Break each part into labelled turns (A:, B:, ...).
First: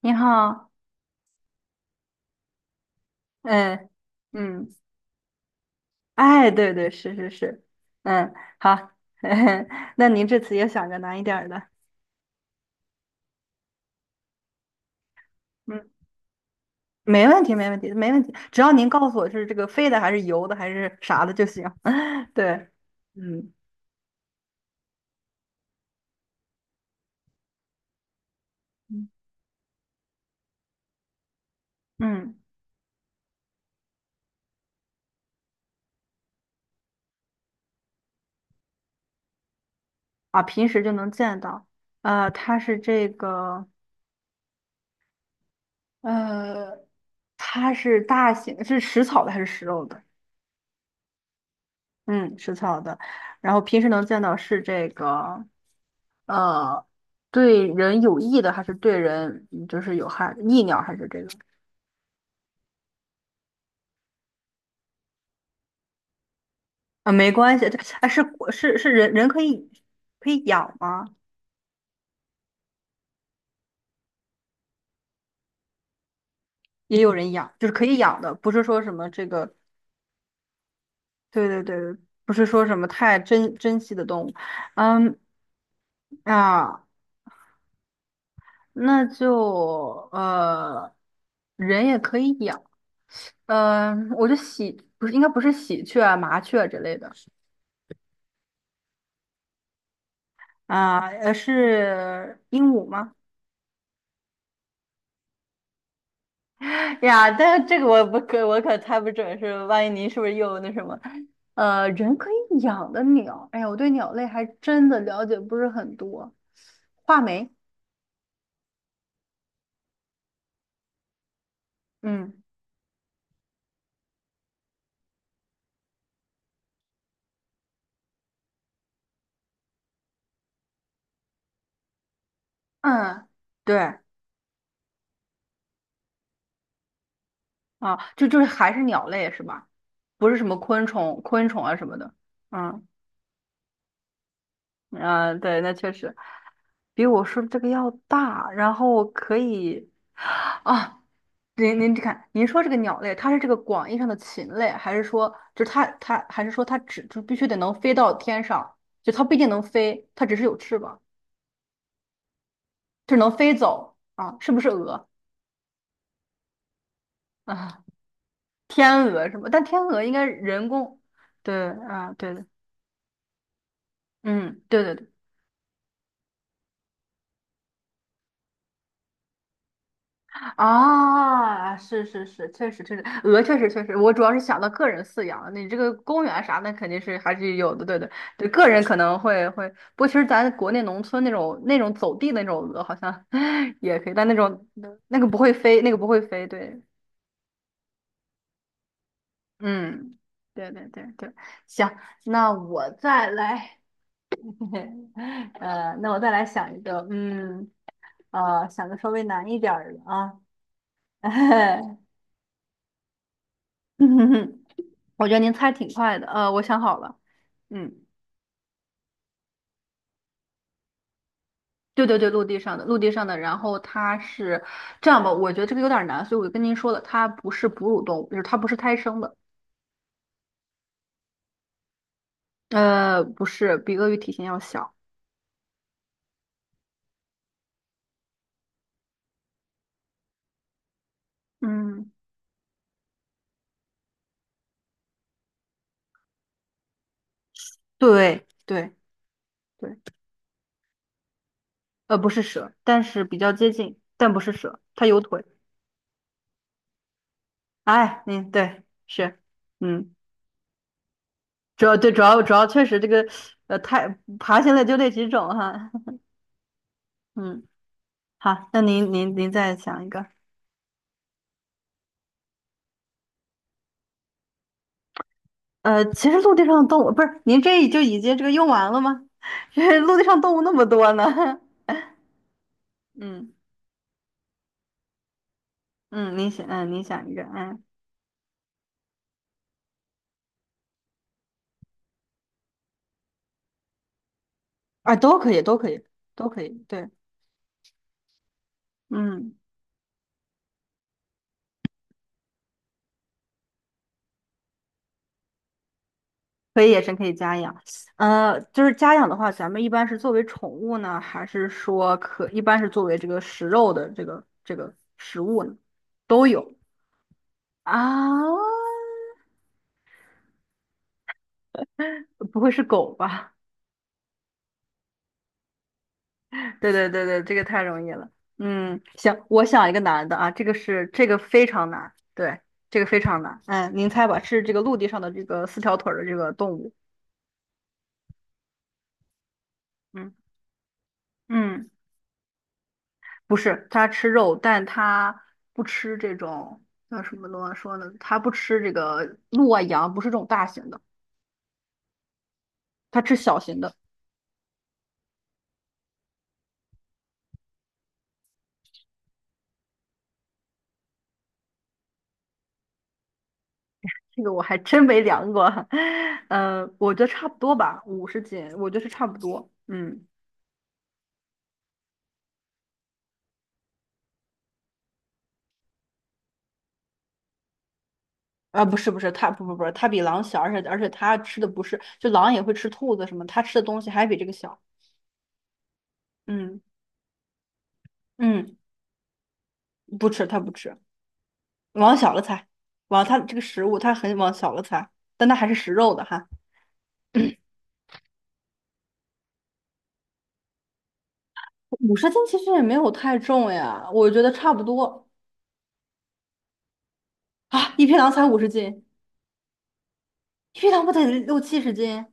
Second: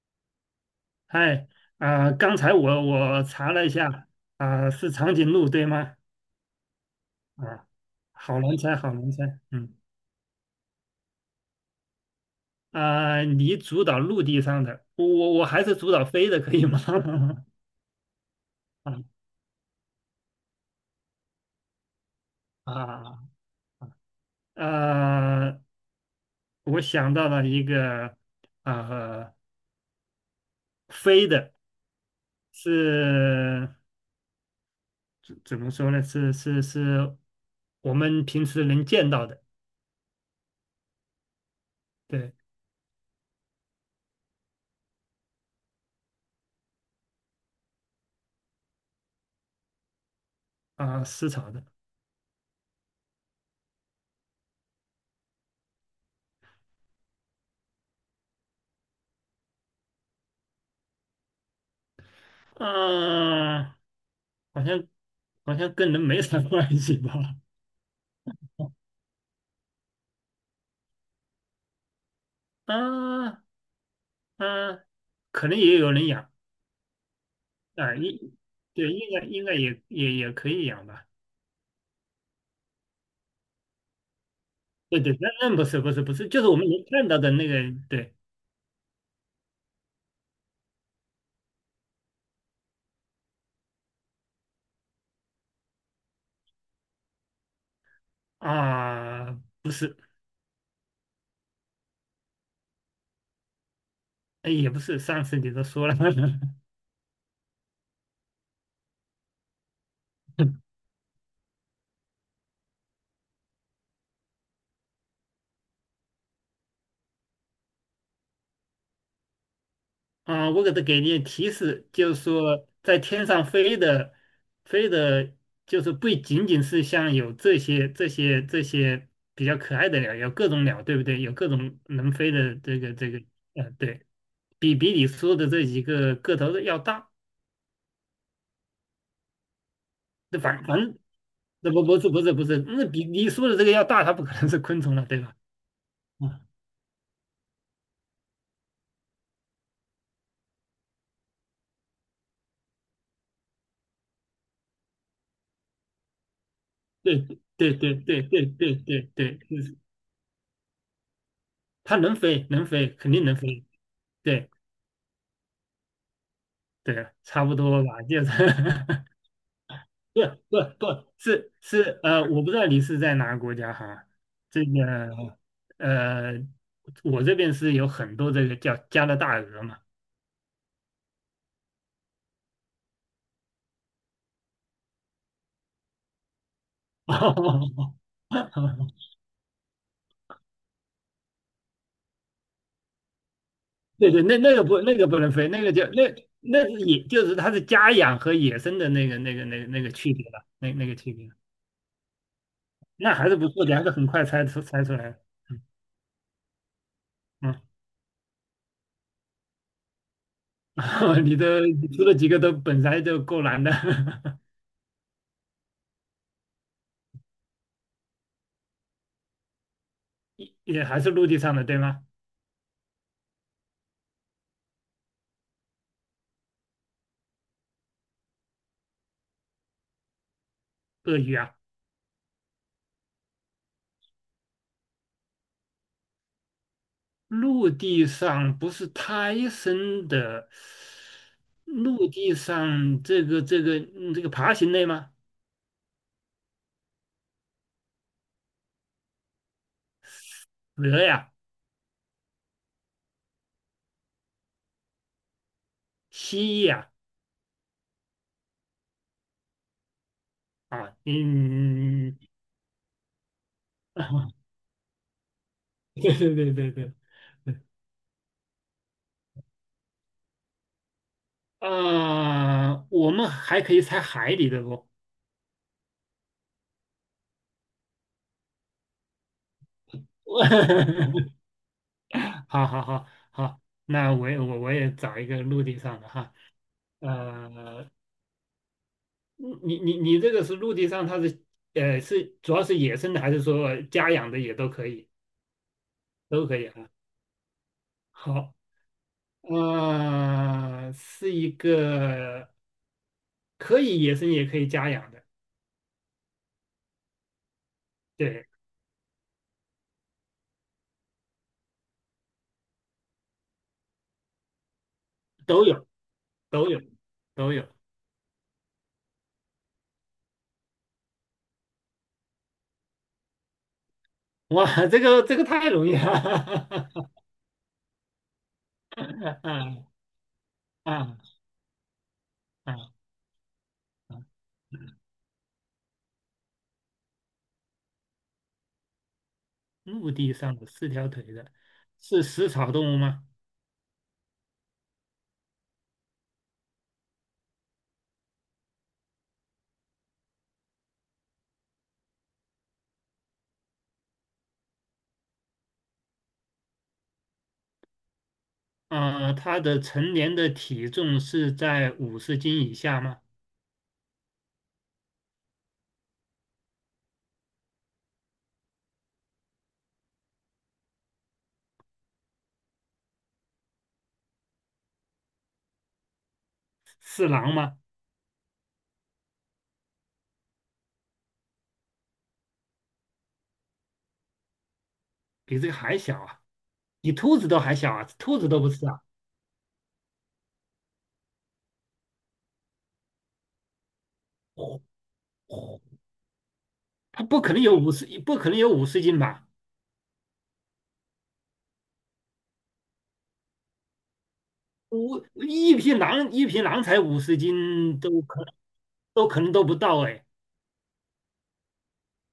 A: 你好。
B: 嗨，刚才我查了一
A: 嗯
B: 下，
A: 嗯，
B: 是长颈鹿对吗？
A: 哎，对对，是是是。
B: 啊，
A: 嗯，
B: 好难猜，
A: 好。
B: 好难猜，嗯，
A: 那您这次也想个难一点儿的。
B: 你主导陆地上的，我还是
A: 嗯，
B: 主导飞的，可以吗？
A: 没问 题，没问题，没问题，只要您
B: 啊
A: 告诉我是这个飞的还是游的还是啥的就行。对。
B: 啊，
A: 嗯
B: 呃，我想到了一个，
A: 嗯
B: 呃，飞的
A: 嗯。
B: 是怎么说呢？是是是，我们平时能见到的。
A: 啊，平时就能见到，
B: 对，
A: 它是这个，呃，它是大型，是食草的还是食肉的？
B: 食草的。
A: 嗯，食草的，然后平时能见到是这个。呃，对人有益的还是对人就是有害，益鸟还是这个？
B: 啊、好像跟人没啥关系
A: 啊，没
B: 吧？
A: 关系，这哎是是人可以养吗？
B: 啊啊，可能也有人养。
A: 也有人养，就是可
B: 啊，
A: 以养
B: 应
A: 的，不是说什
B: 对，应
A: 么这
B: 该
A: 个。
B: 也可以养吧？
A: 对对对，不是说什么太珍惜的动物。
B: 对对，
A: 嗯
B: 那不是，不是，不是，就是我们能
A: 啊，
B: 看到的那个。对
A: 那就呃，人也可以养。嗯、我就喜不是应该不是喜鹊啊麻雀之类的。
B: 啊，不是。
A: 啊，是鹦鹉吗？
B: 哎，也不是，上次你都说了。
A: 呀，但是这个我可猜不准是，万一您是不是又那什么？人可以养的鸟，哎呀，我对鸟类还真的了解不是很多。画眉。
B: 啊，我给你提示，就是
A: 嗯
B: 说在天上飞的，飞的，就是不仅仅是像有这些比较可爱的鸟，有各种鸟，对不对？有各种能飞的这个，
A: 嗯。对
B: 对。比你说的这几个个头的要大，
A: 啊，就是还是鸟类是吧？不是
B: 那
A: 什么
B: 反反
A: 昆
B: 正
A: 虫、昆虫
B: 那
A: 啊什么的。
B: 不是不是，那
A: 嗯
B: 比你说的这个要大，它不可能是昆虫了，对吧？
A: 嗯，对，那确实
B: 啊，
A: 比我说的这个要大，然后可以啊。您看，您说这个鸟类，它是这个广义上的禽类，还是说就是它还是说它只
B: 对
A: 就必须得能
B: 对
A: 飞
B: 对
A: 到
B: 对
A: 天
B: 对对
A: 上，
B: 对
A: 就它不一
B: 对，
A: 定
B: 就
A: 能
B: 是
A: 飞，它只是有翅膀，
B: 它能飞，肯
A: 就是
B: 定
A: 能
B: 能
A: 飞
B: 飞。
A: 走啊？
B: 对，
A: 是不是鹅
B: 对啊，差不多
A: 啊？
B: 吧，就是。
A: 天 鹅什么？但天鹅应
B: 不
A: 该人工，
B: 不是，
A: 对
B: 是，
A: 啊，对
B: 我
A: 的。
B: 不知道你是在哪个国家哈。
A: 嗯，
B: 这
A: 对对对。
B: 个，呃，我这边是有很多这个叫加拿大鹅嘛。
A: 啊，是是是，确实确实，鹅确实确实，我主要是想到个人饲养，你这个公园啥的肯定 是还是有的。
B: 哦，
A: 对对对，个人可能会会，不过其实咱国内农村那种走地那种鹅好像 也可
B: 对
A: 以，
B: 对，
A: 但那
B: 那那个
A: 种
B: 不那个
A: 那
B: 不
A: 个
B: 能
A: 不
B: 飞，
A: 会
B: 那个
A: 飞，
B: 叫
A: 那个不
B: 那，
A: 会飞，
B: 那
A: 对。
B: 是野，就是它是家养和野生的那个区
A: 嗯，
B: 别了，
A: 对
B: 那那
A: 对
B: 个
A: 对
B: 区别，
A: 对。行，那我
B: 那还
A: 再
B: 是不错的，
A: 来。
B: 还是很快猜出来了。
A: 那我再来想一个。
B: 嗯。
A: 嗯，想个稍微难一点儿的啊。
B: 你的你出了几个都本来就够难的。
A: 嗯哼哼。我觉得您猜挺快的，我想好了。嗯，
B: 也还是陆地上的，对吗？
A: 对对对，陆地上的，陆地上的，然后它是这样吧，我觉得这个有点难，所以我就跟您说了，它不是哺乳动物，就是它不是胎生的。
B: 鳄鱼啊。
A: 不是，比鳄鱼体型要小。
B: 陆地上不是胎生的，陆
A: 嗯，
B: 地上这个爬行类吗？
A: 对对对。
B: 鹅呀，
A: 不是蛇，但是比较接近，但不是蛇，它有腿。
B: 蜥蜴呀，
A: 哎，您对是。嗯，
B: 啊，
A: 主要对
B: 嗯，
A: 主要确实这个，呃，太 爬行类就那几种哈。
B: 对，
A: 嗯，好，那您再想一个。
B: 啊，我们还可以猜海里的不？
A: 其实陆地上的动物不是您这就已经这个用完了吗？这陆地上动物那么多呢。
B: 好好好
A: 嗯
B: 好，那我也找一个陆地上的哈，
A: 嗯，您想嗯，您想一个嗯
B: 呃，你这个是陆地上，它是是主要是野生的还是说家养的也都可以？
A: 啊，都可以，都可以，
B: 都
A: 都
B: 可
A: 可
B: 以
A: 以。
B: 啊。
A: 对。
B: 好，
A: 嗯，
B: 是一个可以野生也可以家养的，
A: 可以野生可以家养。
B: 对。
A: 就是家养的话，咱们一般是作为宠物呢，还是说可一般是作为这个食肉的这个这个食物
B: 都
A: 呢？
B: 有，
A: 都
B: 都
A: 有
B: 有，都有。
A: 啊，不会是狗吧？
B: 哇，这个太容易了。
A: 对对对对，这个太容易了。嗯，行，我
B: 啊，
A: 想一个难的啊，这个是
B: 啊，
A: 这个非常难，对，
B: 啊！
A: 这个非常难。嗯，您猜吧，是这个陆地上的这个四条腿儿的这个动物。
B: 陆
A: 嗯
B: 地上的四条腿的，
A: 嗯，
B: 是食草动物吗？
A: 不是，它吃肉，但它不吃这种叫什么东西说呢？它不吃这个鹿啊羊，不是这种大型的，它吃小型的。
B: 它的成年的体重是在五十斤以下吗？
A: 这个我还真没量过，我觉得差不多吧，五十斤，我觉得是差不多。嗯。
B: 是狼吗？
A: 啊，不是不是，它不不不，它比狼小，而且它吃的不是，就狼也会吃兔子什么，它吃的东西还比这个小。
B: 比这个还小啊，
A: 嗯
B: 比兔子都还小啊，兔子都不
A: 嗯，
B: 是啊。
A: 不吃它不吃，往小了猜，往它这个食物它很往小了猜，但它还是食肉的哈。
B: 它不可能有五十，不可能有五十斤吧？
A: 五十斤其实也没有太重呀，我觉得差不
B: 五，
A: 多
B: 一匹狼，一匹狼才五十
A: 啊。
B: 斤，
A: 一匹狼才五十斤，
B: 都可能都不到哎，
A: 一匹狼不得六七十斤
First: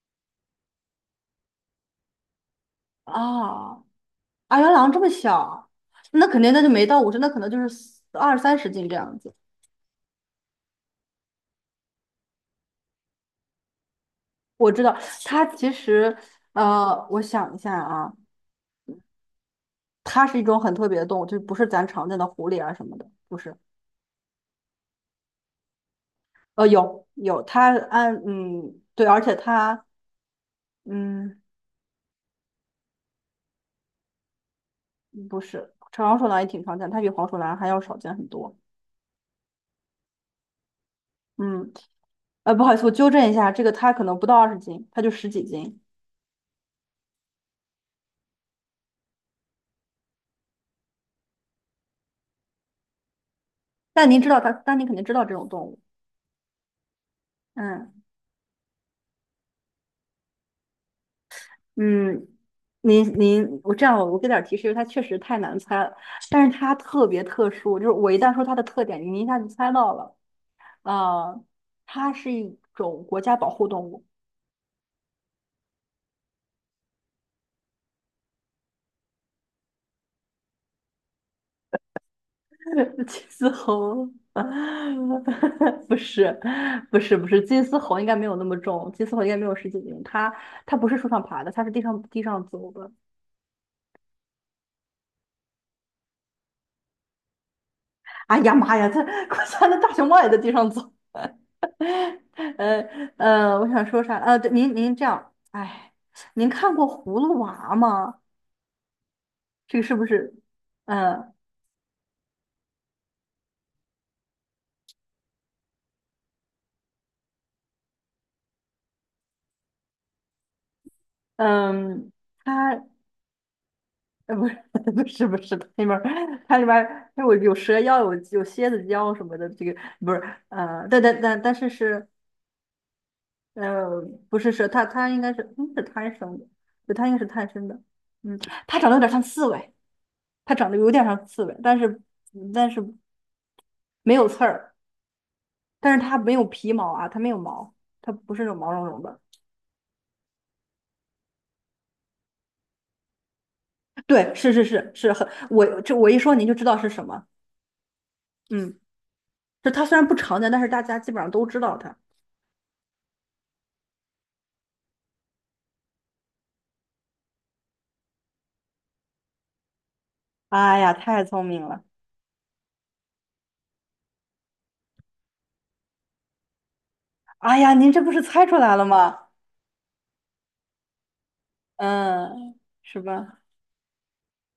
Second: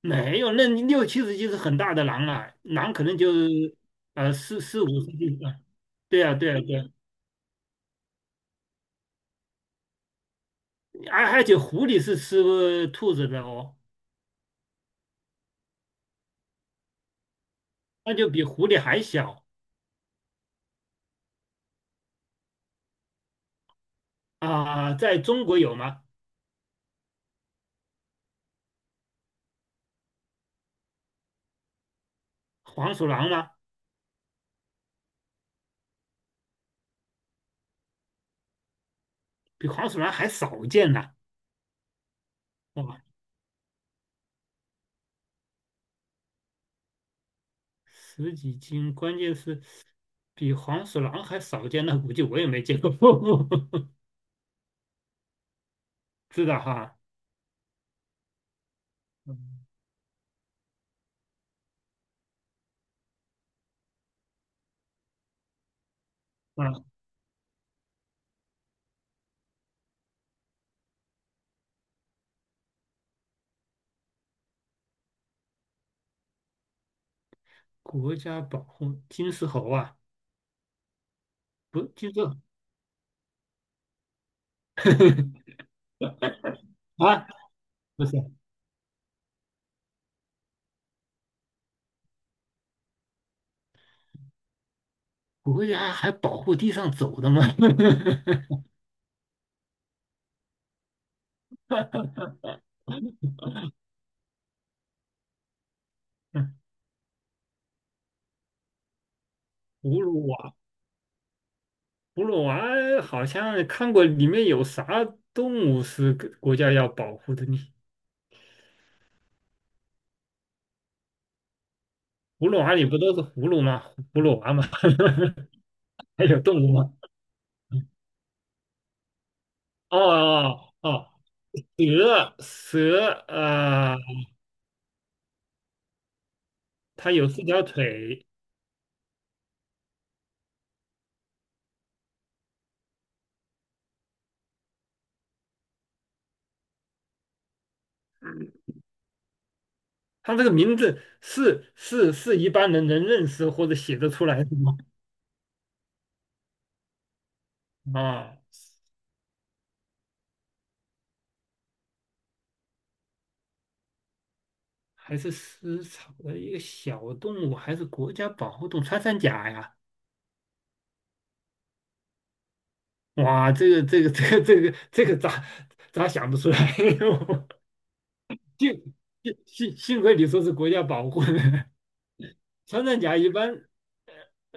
B: 没有，那你六七十斤是很大的狼了，狼可能就
A: 啊？啊，原来
B: 五
A: 狼这
B: 十
A: 么
B: 斤啊。
A: 小，那肯定那就
B: 对
A: 没
B: 啊，
A: 到五十，那可能就是二三十斤这样子。
B: 而且狐狸是吃兔子的哦，
A: 我知道它其实，我想一下啊，
B: 那就比狐狸还小。
A: 它是一种很特别的动物，就不是咱常见的狐狸啊什么的，不是。
B: 啊、在中国有吗？
A: 有有，它按嗯对，而且它嗯
B: 黄鼠狼吗？
A: 不是长鼠狼也挺常见，它比黄鼠狼还要少见很多。
B: 比黄鼠狼还少见呢、
A: 嗯，不好意思，我
B: 吧？
A: 纠正一下，这个它可能不到二十斤，它就十几斤。
B: 十几斤，关键是比黄鼠狼还少见，那估计我也没见过。
A: 但您知道它，但您肯定知道这种动物。
B: 知道哈？
A: 嗯。
B: 嗯，
A: 嗯，您您，我这样我给点儿提示，因为它确实太难猜了，但是
B: 啊，
A: 它特别特殊，就是我一旦说它的特点，您一下就猜到了。啊，它是一种国家保护动物。
B: 国家保护金丝猴啊，不，金丝。
A: 金丝猴。不是，不是，不
B: 啊，
A: 是，金丝猴
B: 不
A: 应
B: 是，
A: 该没有那么重，金丝猴应该没有十几斤，它不是树上爬的，它是地上地上走的。
B: 国家还保护地上走的吗？
A: 哎呀妈呀，他我家那大熊猫也在地上走。呃呃，我想说啥？对您您这样，哎，您看过《葫芦娃》吗？这个
B: 葫
A: 是不
B: 芦
A: 是？
B: 娃，
A: 嗯、
B: 葫芦娃好像看过，里面有啥动物是国家要保护的呢？
A: 嗯，
B: 葫芦娃
A: 它
B: 里不都是葫芦吗？葫芦
A: 不
B: 娃
A: 是
B: 吗？
A: 不是不是，它里面儿
B: 还有动
A: 它里
B: 物
A: 面
B: 吗？
A: 儿有有蛇 妖，有有蝎子妖什么的，这个
B: 哦
A: 不是
B: 哦哦，
A: 但
B: 哦，
A: 但但但是是
B: 蛇啊，
A: 呃不是蛇，它它应该是是贪生的，对，它应
B: 它
A: 该是
B: 有四
A: 贪
B: 条
A: 生的。
B: 腿。
A: 嗯，它长得有点像刺猬。它长得有点像刺猬，但是但是没有刺儿，但是它没有皮毛啊，它没有毛，它不是那种毛茸茸的。
B: 它这个名字是一般人能认识或者写得出
A: 对，
B: 来的吗？
A: 是很，我这我一说您就知道是什么。
B: 啊，
A: 嗯，就它虽然不常见，但是大家基本上都知道它。
B: 还是食草的一个小动物，还是国家保护动物穿山甲呀？
A: 哎呀，太聪明了！
B: 哇，这个咋，咋想不出来？
A: 哎呀，您这不是猜出 来了
B: 幸
A: 吗？
B: 幸亏你说是国家保护的。
A: 嗯，
B: 穿
A: 是
B: 山甲一
A: 吧？
B: 般，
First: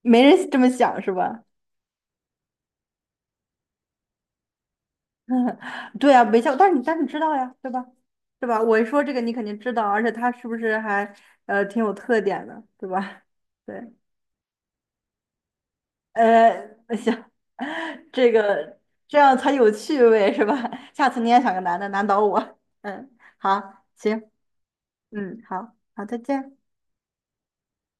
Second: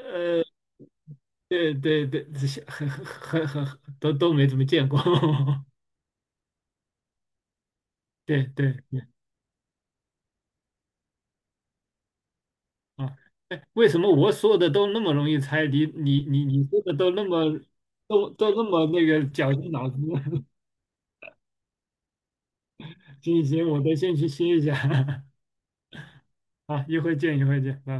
A: 没人这么想是吧？
B: 对对对，这些很都都没怎么见过。
A: 对啊，没想，但是你知道呀，对吧？
B: 对
A: 对吧？
B: 对
A: 我一说这个，你肯定知道，而且它是不是还挺有特点的，对
B: 啊，
A: 吧？
B: 哎，为
A: 对。
B: 什么我说的都那么容易猜，你你
A: 呃，
B: 说的都
A: 行，
B: 那么， 都
A: 这
B: 都那
A: 个
B: 么那
A: 这
B: 个
A: 样才
B: 绞
A: 有
B: 尽脑汁？
A: 趣味是 吧？下次你也想个男的难倒我。嗯，
B: 行行，我
A: 好，
B: 得先去
A: 行，
B: 歇一下。
A: 嗯，好，好，再见。
B: 啊 一会见，一会见，拜拜。